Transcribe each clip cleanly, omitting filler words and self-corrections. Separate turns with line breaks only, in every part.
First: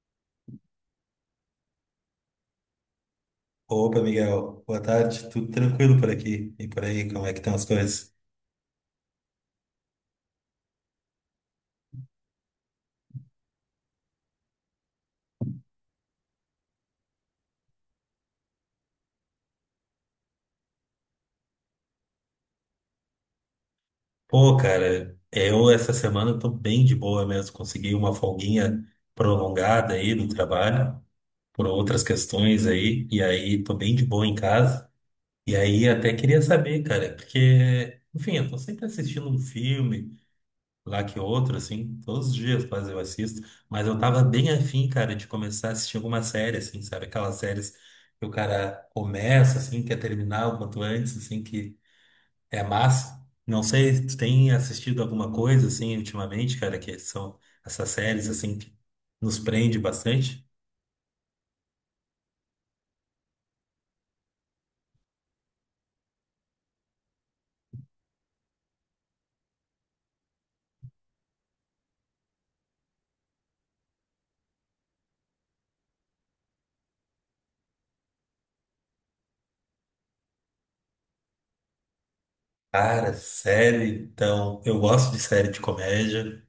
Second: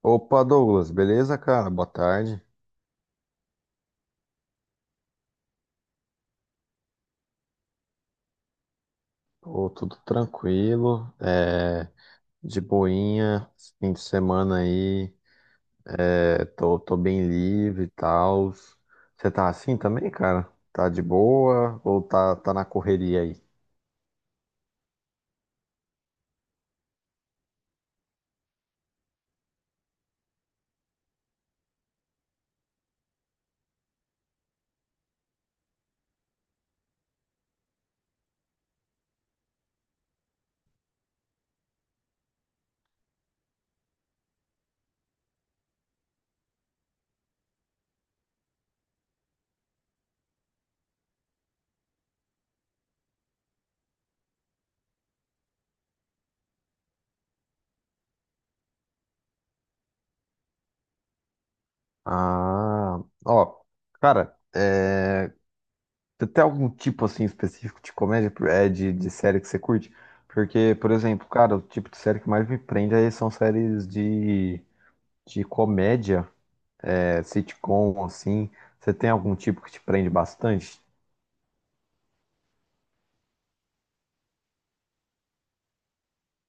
Opa, Douglas, beleza, cara? Boa tarde.
Opa, Miguel. Boa tarde. Tudo tranquilo por aqui? E por aí, como é que estão as coisas?
Pô, tudo tranquilo, de boinha, esse fim de semana aí, tô bem livre e tal. Você tá assim também, cara? Tá de boa ou tá na correria aí?
Pô, cara, eu essa semana tô bem de boa mesmo. Consegui uma folguinha prolongada aí do trabalho, por outras questões aí, e aí tô bem de boa em casa. E aí até queria saber, cara, porque, enfim, eu tô sempre assistindo um filme. Lá que outro, assim, todos os dias quase eu assisto, mas eu tava bem afim, cara, de começar a assistir alguma série, assim, sabe? Aquelas séries que o cara começa, assim, quer terminar o quanto antes, assim, que é massa. Não sei, tu tem assistido alguma coisa, assim, ultimamente, cara, que são essas séries, assim, que nos prende bastante?
Ah, ó, cara, é, você tem algum tipo assim específico de comédia, de série que você curte? Porque, por exemplo, cara, o tipo de série que mais me prende aí são séries de comédia. Sitcom, assim, você tem algum tipo que te prende bastante?
Cara, série, então, eu gosto de série de comédia,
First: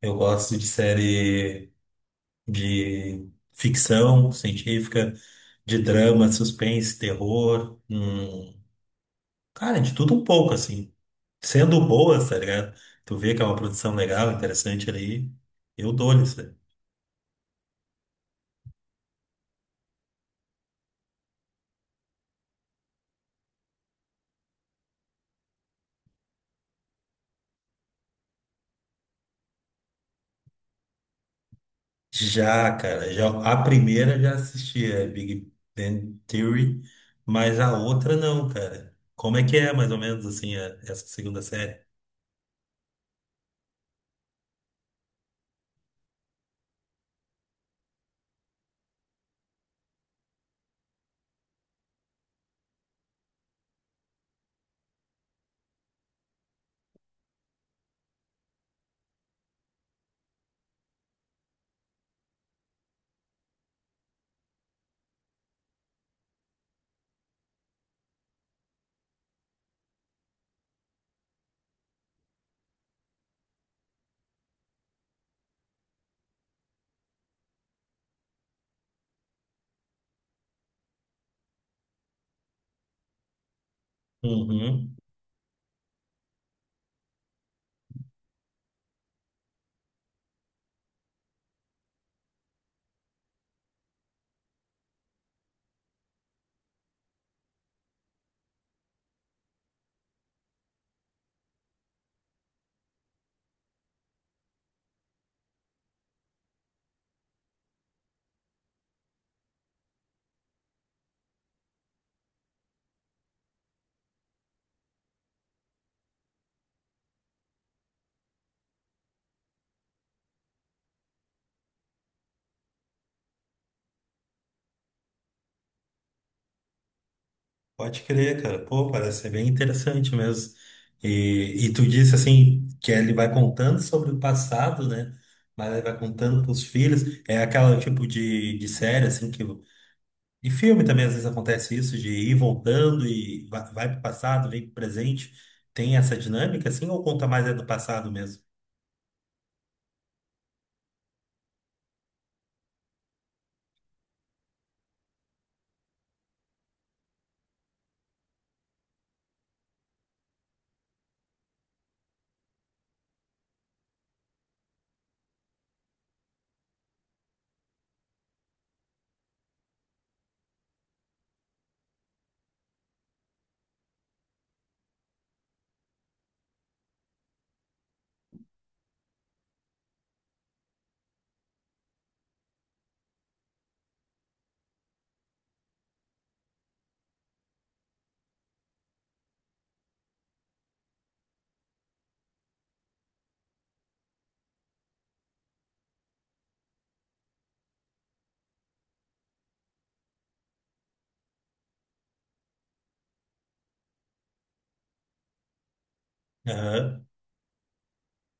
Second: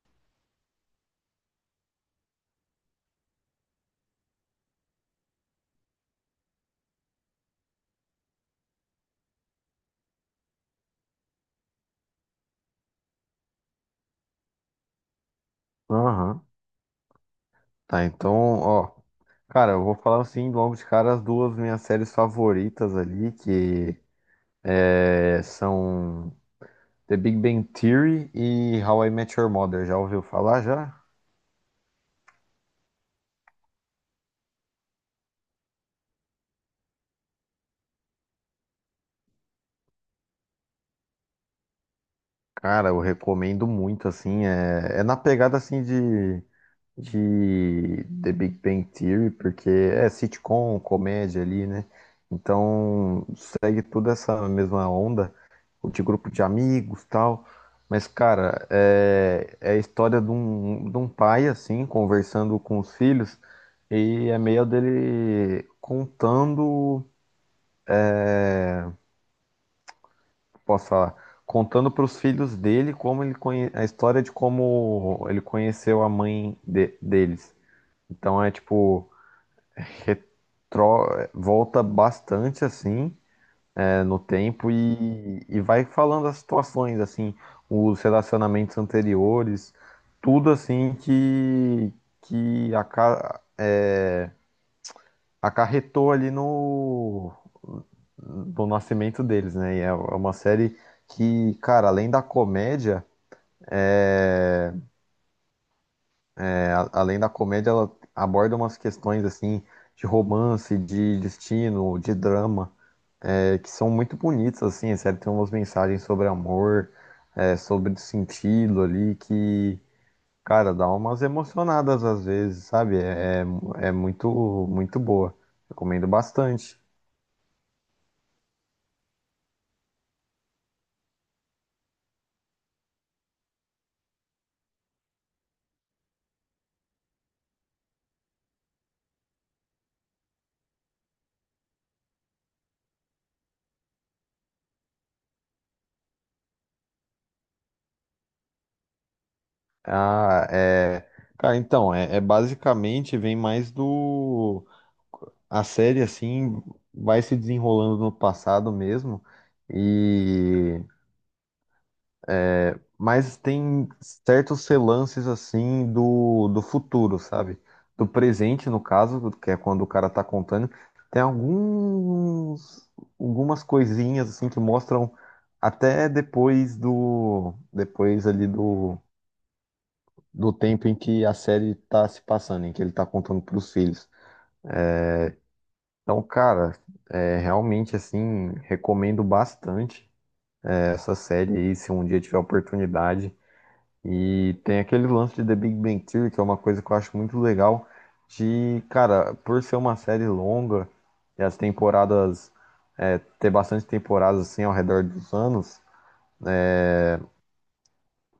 eu gosto de série. De ficção científica, de drama, suspense, terror, cara, de tudo um pouco, assim. Sendo boas, tá ligado? Tu vê que é uma produção legal, interessante ali, eu dou-lhe isso
Aham.
aí.
Tá, então, ó. Cara, eu vou falar assim, logo de cara, as duas minhas séries favoritas ali, são The Big Bang Theory e How I Met Your Mother. Já ouviu falar já?
Já, cara, já, a primeira eu já assisti, é Big Bang Theory, mas a outra não, cara. Como é que é, mais ou menos, assim, essa segunda série?
Cara, eu recomendo muito, assim. É na pegada assim de The Big Bang Theory, porque é sitcom, comédia ali, né? Então segue toda essa mesma onda, o de grupo de amigos tal. Mas, cara, é a história de um pai, assim, conversando com os filhos, e é meio dele contando, posso falar, contando para os filhos dele como ele a história de como ele conheceu a mãe deles. Então é tipo retro- volta bastante assim no tempo
Uhum.
e vai falando as situações assim, os relacionamentos anteriores, tudo assim que que aca- é, acarretou ali no do nascimento deles, né? E é uma série que, cara, além da comédia, é, além da comédia, ela aborda umas questões assim de romance, de destino, de drama. Que são muito bonitos, assim, sério, tem umas mensagens sobre amor, sobre sentido ali, que, cara, dá umas emocionadas às vezes, sabe? É muito, muito boa. Recomendo bastante.
Pode crer, cara. Pô, parece ser bem interessante mesmo. E tu disse assim que ele vai contando sobre o passado, né? Mas ele vai contando pros filhos. É aquela tipo de série, assim, que. De filme também às vezes acontece isso, de ir voltando e vai pro passado, vem pro presente. Tem essa dinâmica, assim, ou conta mais é do passado mesmo?
Ah, é. Cara, então, é basicamente vem mais do. A série, assim, vai se desenrolando no passado mesmo. e mas tem certos relances assim do futuro, sabe? Do presente, no caso, que é quando o cara tá contando, tem alguns algumas coisinhas assim que mostram até depois ali do tempo em que a série tá se passando, em que ele tá contando pros filhos. Então, cara, realmente assim, recomendo bastante essa série aí, se um dia tiver oportunidade. E tem aquele lance de The Big Bang Theory, que é uma coisa que eu acho muito legal, de, cara, por ser uma série longa e as temporadas, ter bastante temporadas assim ao redor dos anos,
Aham.
é,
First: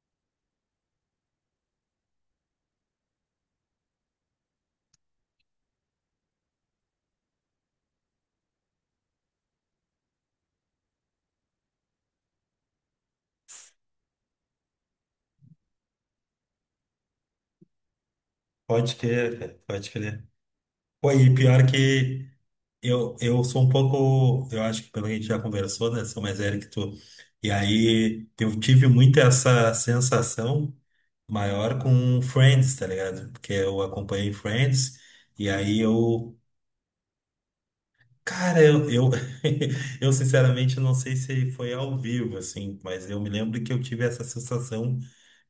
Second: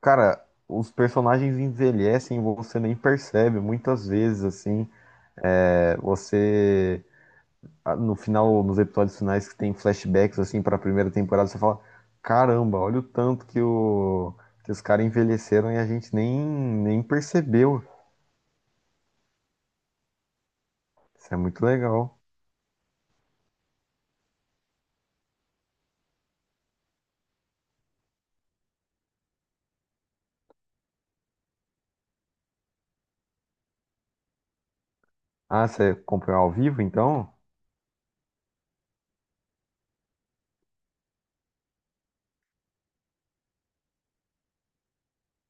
cara, os personagens envelhecem e você nem percebe muitas vezes, assim, É, você, ah, no final, nos episódios finais que tem flashbacks, assim, para a primeira temporada, você fala, caramba, olha o tanto que que os caras envelheceram e a gente nem percebeu.
Pode crer, cara. Pode crer. Pô, e
Isso é muito
pior
legal.
que. Eu sou um pouco, eu acho que pelo que a gente já conversou, né? Sou mais velho que tu. E aí eu tive muito essa sensação maior com Friends, tá ligado? Porque eu acompanhei Friends e
Ah,
aí
você
eu,
comprou ao vivo, então?
cara, eu, eu, eu sinceramente não sei se foi ao vivo, assim, mas eu me lembro que eu tive essa sensação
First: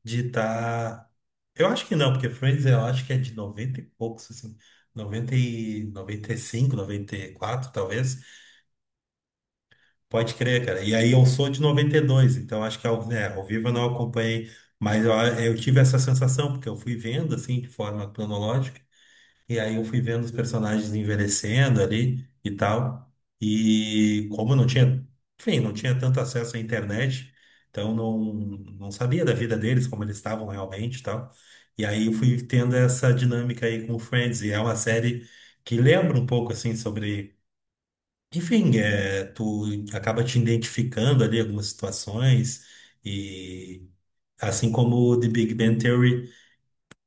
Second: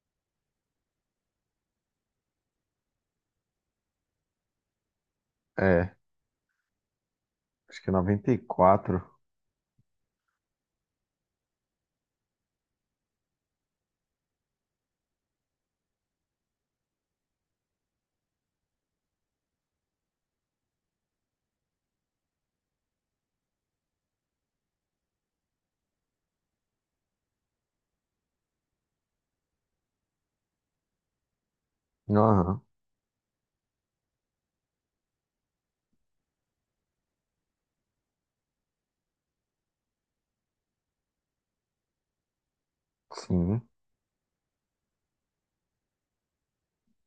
de estar. Eu acho que não, porque Friends eu acho que é de 90 e poucos, assim, 90 e noventa
É,
noventa e cinco noventa e quatro
acho que é
talvez.
noventa e quatro.
Pode crer, cara. E aí eu sou de 92, então acho que ao, né, ao vivo eu não acompanhei, mas eu tive essa sensação, porque eu fui vendo assim, de forma cronológica, e aí eu fui vendo os personagens envelhecendo ali e tal. E como eu não tinha, enfim, não tinha tanto acesso à internet, então não sabia da vida deles, como eles estavam realmente e tal. E aí eu fui
Aham,
tendo essa dinâmica aí com o Friends, e é uma série que lembra um pouco assim sobre enfim, é, tu acaba te identificando ali algumas situações
sim.
e assim como o The Big Bang Theory.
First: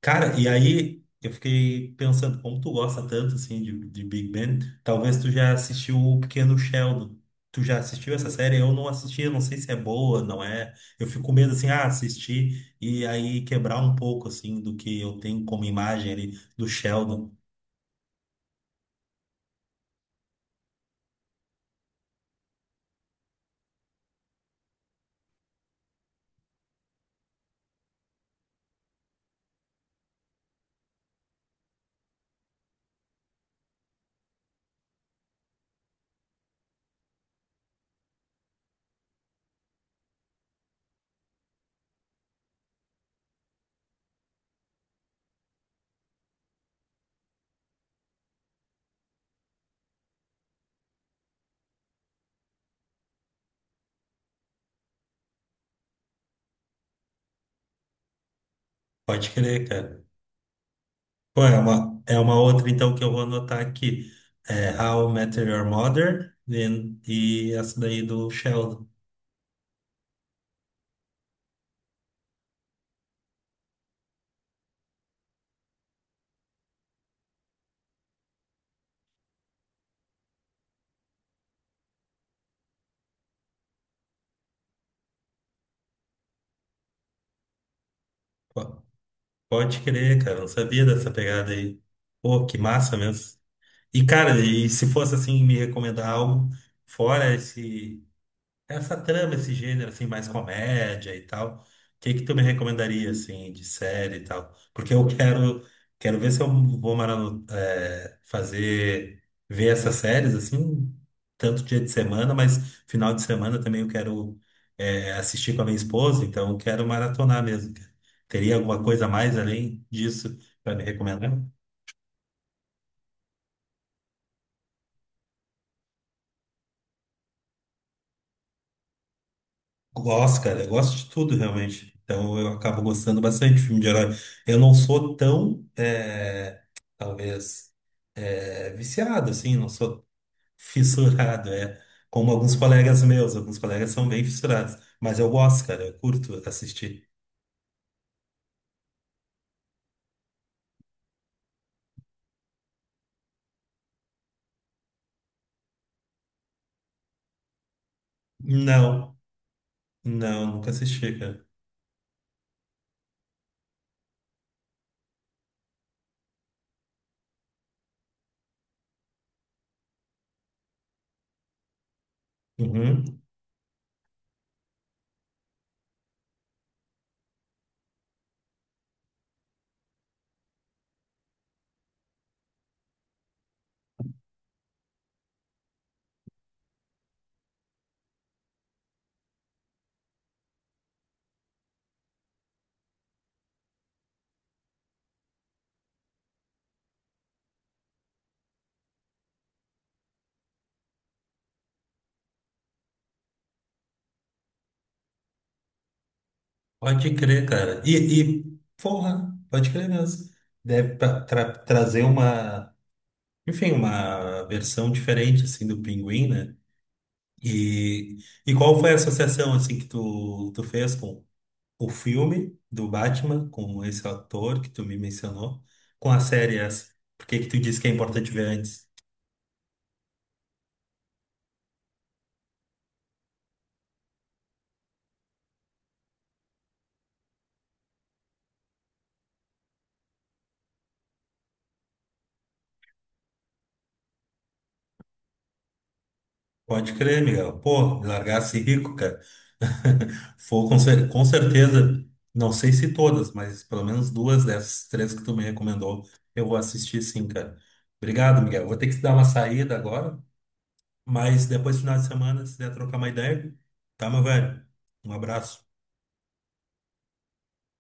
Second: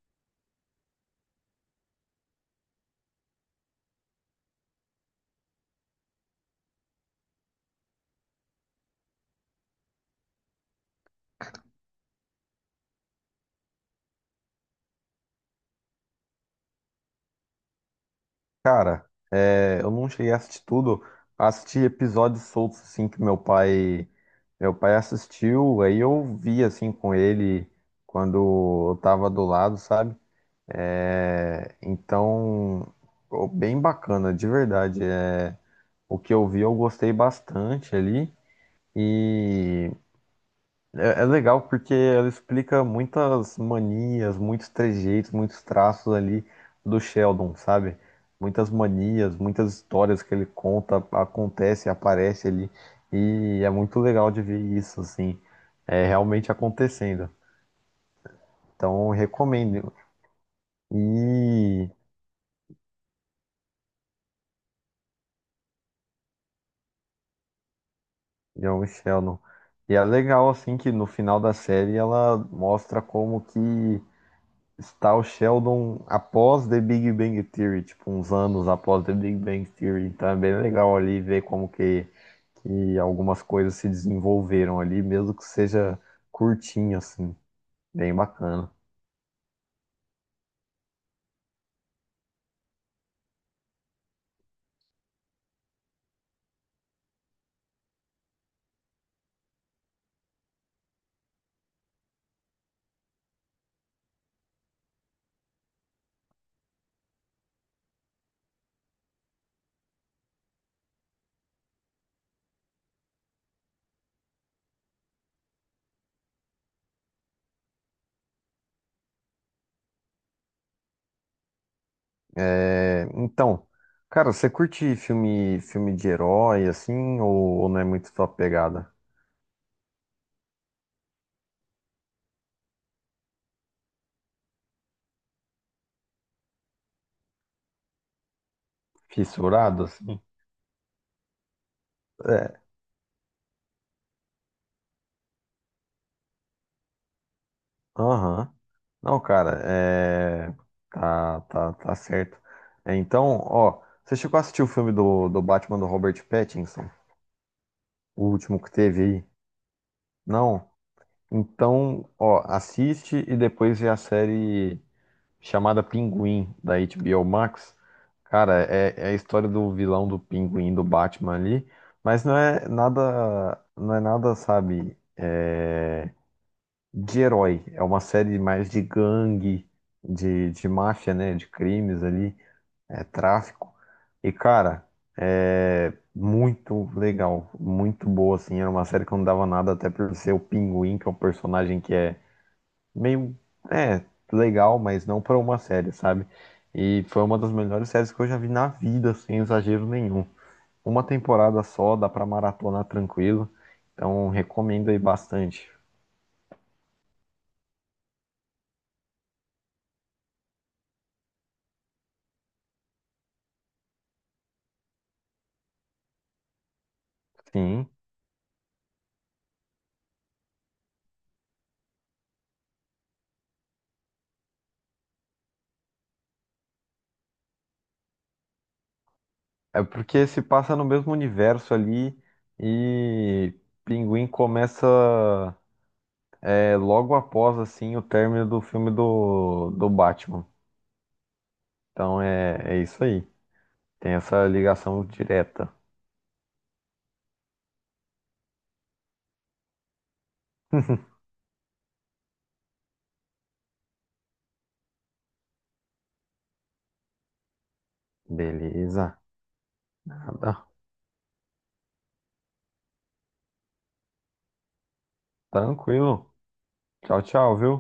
Cara, e aí eu fiquei pensando, como tu gosta tanto assim de Big Bang, talvez tu já assistiu o Pequeno Sheldon. Tu já assistiu essa série? Eu não assisti, eu não sei se é boa, não é. Eu fico com medo assim, ah, assistir e aí quebrar um pouco assim do que eu tenho como imagem ali do Sheldon.
Cara, eu não cheguei a assistir tudo. Assisti episódios soltos, assim, que meu pai... Meu pai assistiu, aí eu vi, assim, com ele quando eu tava do lado, sabe? É, então, ficou bem bacana, de verdade. É. O que eu vi, eu gostei bastante ali. E... É, é legal porque ela explica muitas manias, muitos trejeitos, muitos traços ali do Sheldon, sabe? Muitas manias, muitas histórias que ele conta, acontece, aparece ali. E é muito legal de ver isso, assim, é realmente acontecendo. Então, eu
Pode crer,
recomendo.
cara. Pô,
E
é uma outra, então, que eu vou anotar aqui. É How I Met Your Mother e essa daí do Sheldon.
John Sheldon. E é legal, assim, que no final da série ela mostra como que está o Sheldon após The Big Bang Theory, tipo, uns anos após The Big Bang Theory. Então é bem legal ali ver como que algumas coisas se desenvolveram ali, mesmo que seja curtinho, assim. Bem bacana.
Pô, pode crer, cara. Eu não sabia dessa pegada aí. Pô, que massa mesmo. E, cara, e se fosse assim, me recomendar algo fora esse. Essa trama, esse gênero, assim, mais comédia e tal, o que que tu me recomendaria, assim, de série e tal? Porque quero ver se eu vou fazer, ver essas séries, assim, tanto dia de semana, mas final de semana também eu quero assistir com a minha esposa, então eu quero maratonar mesmo. Teria alguma coisa a mais além disso para me recomendar?
É, então, cara, você curte filme, filme de herói, assim, ou não é muito tua pegada?
Gosto, cara. Eu gosto de tudo, realmente. Então, eu acabo gostando bastante de filme de herói. Eu não sou tão, é, talvez, é, viciado, assim. Não
Fissurado,
sou
assim?
fissurado, é. Como alguns
É,
colegas meus. Alguns colegas são bem fissurados. Mas eu gosto, cara. Eu curto assistir.
aham. Não, cara, é... tá certo. Então, ó, você chegou a assistir o filme do Batman do Robert Pattinson? O último que teve
Não,
aí?
não,
Não?
nunca assisti, cara.
Então, ó, assiste e depois vê a série chamada Pinguim, da HBO Max. Cara, é a história do vilão do Pinguim, do Batman ali, mas não é
Uhum.
nada, não é nada, sabe, de herói. É uma série mais de gangue, de máfia, né? De crimes ali, tráfico. E, cara, é muito legal, muito boa, assim. Era uma série que eu não dava nada, até por ser o Pinguim, que é um personagem que é meio, é, legal, mas não pra uma série, sabe? E foi uma das melhores séries que eu já vi na vida, sem exagero nenhum. Uma temporada só, dá pra maratonar tranquilo. Então, recomendo aí bastante.
Pode crer, cara. E porra, pode crer mesmo. Deve trazer uma, enfim, uma versão diferente, assim, do Pinguim, né?
Sim.
E, e qual foi a associação assim que tu fez com o filme do Batman, com esse ator que tu me mencionou, com a série essa? Por que que tu disse que é importante ver antes?
É porque se passa no mesmo universo ali e Pinguim começa logo após assim o término do filme do Batman. Então é isso aí. Tem essa ligação direta.
Pode crer, Miguel. Pô, me largasse rico, cara. Foi com, com certeza, não sei se todas, mas pelo menos duas dessas três que tu me recomendou, eu vou assistir sim, cara. Obrigado, Miguel. Vou ter que dar
Beleza.
uma saída agora,
Nada.
mas depois, final de semana, se der trocar uma ideia, tá, meu velho? Um abraço.
Tranquilo. Tchau, tchau, viu?